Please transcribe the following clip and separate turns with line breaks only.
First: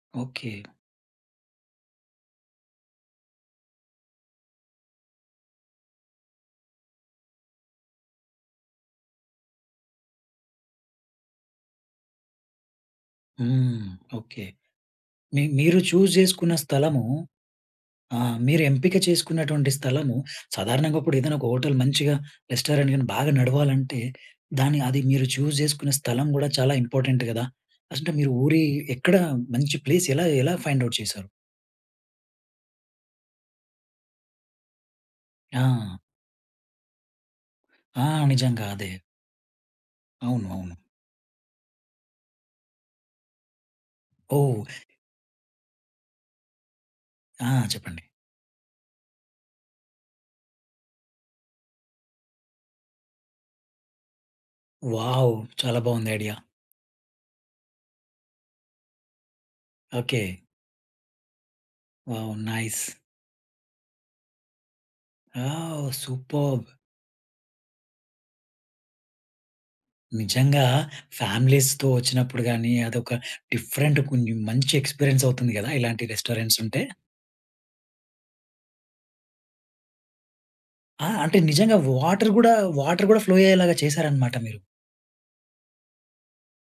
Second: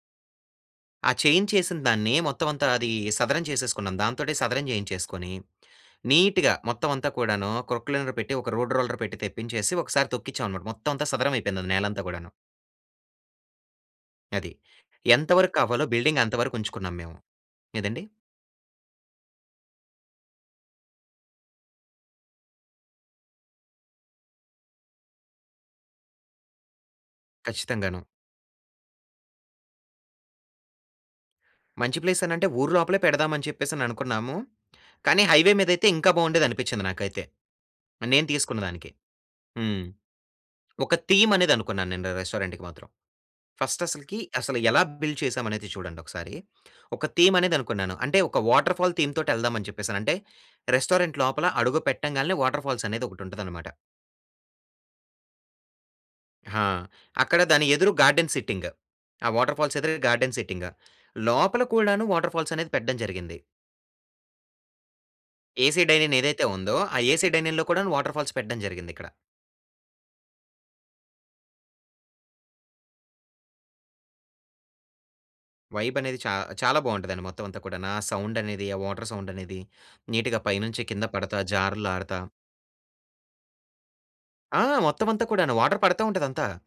Okay.
ఆ చేయించేసినదాన్ని మొత్తం అంతా అది సదరం చేసేసుకున్నాం. దాంతోటే సదరం చేయించేసుకొని, నీట్‌గా మొత్తం అంతా కూడాను, క్రోక్లైనర్ పెట్టి, ఒక రోడ్ రోలర్ పెట్టి తెప్పించేసి, ఒకసారి తొక్కించాం అన్నమాట. మొత్తం అంతా సదరం అయిపోయింది నేలంతా గూడాను.
హ్మ్. ఓకే.
అది. ఎంత
మీ మీరు
వరక్కావాలో
చూ‌జ్
బిల్డింగ్ అంత
చేసుకున్న
వరకుంచుకున్నాం
స్థలము
మేము. ఎదండి?
ఆహ్, మీరెంపిక చేసుకున్నటువంటి స్థలము సాధారణంగా ఇప్పుడు ఏదన్నా ఒక హోటల్ మంచిగా రెస్టారెంట్ గాని బాగా నడవాలంటే దాన్ని అది మీరు చూజ్ చేసుకునే స్థలం గూడా చాలా ఇంపార్టెంట్ గదా.
ఖచ్చితంగాను.
అసుంటె మీరు ఊరి ఎక్కడ మంచి ప్లేస్ ఎలా, ఎలా ఫైండ్ అవుట్ చేశారు?
మంచి ప్లేసనంటే, ఊరు లోపలే పెడదాం అని చెప్పేసి అని అనుకున్నాము. కానీ హైవే మీదైయితే
ఆ!
ఇంకా బాగుండేది అనిపిచ్చింది నాకైతే.
ఆ!
మరినేను తీసుకున్న
నిజంగా
దానికి.
అదే.
హ్మ్.
అవును. అవును.
ఒక థీమ్ అనేది అనుకున్నాను నేను ర రెస్టారెంట్‌కి మాత్రం. ఫస్ట్ అసలకి, అసల
ఓహ్!
ఎలా బిల్డ్ చేసాం అనేది చూడండి ఒకసారి. ఒక థీమ్
ఆ!
అనేది అనుకున్నాను.
చెప్పండి.
అంటే ఒక వాటర్‌ఫాల్ థీమ్‌తోటేళ్దాం అని చెప్పేసని. అంటే రెస్టారెంట్ లోపల అడుగు పెట్టంగాల్నే వాటర్‌ఫాల్స్ అనేది ఒకటి ఉంటది అన్నమాట.
వావ్! చాలా బావుంది ఐడియా.
ఆ! అక్కడ దాని ఎదురు గార్డెన్ సిట్టింగ్. ఆ వాటర్‌ఫాల్స్ ఎదురుగ గార్డెన్
ఓకే.
సిట్టింగ్. లోపల కూడాను
వావ్!
వాటర్‌ఫాల్స్ అనేది
నైస్.
పెడ్డం జరిగింది. ఏసీ
ఆవ్
డైనిన్ ఏదైతే
సూపర్బ్.
ఉందో, ఆ ఏసీ డైనిన్‌లో కూడాను వాటర్‌ఫాల్స్ పెడ్డం జరిగింది ఇక్కడ.
నిజంగా ఫ్యామిలీస్‌తో వచ్చినప్పుడు గాని, అదొక డిఫరెంట్ కొన్ని మంచి ఎక్స్‌పీ‌రియన్స్ అవుతుంది కదా!
వైబ్
ఇలాంటి
అనేది చా
రెస్టారెంట్స్
చాలా
ఉంటే.
బాగుంటదండి. మొత్తం అంతా కూడాన. ఆ సౌండ్ అనేది, ఆ వాటర్ సౌండ్ అనేది, నీట్‌గా పైనుంచి కింద
ఆ! అంటే
పడతా
నిజంగా
జారులాడతా.
వాటర్ గూడా వాటర్ గూడా ఫ్లో అయ్యేలాగా చేసారన్నమాట మీరు.
ఆ! మొత్తం అంతా కూడాను. వాటర్ పడతా ఉంటది అంతా.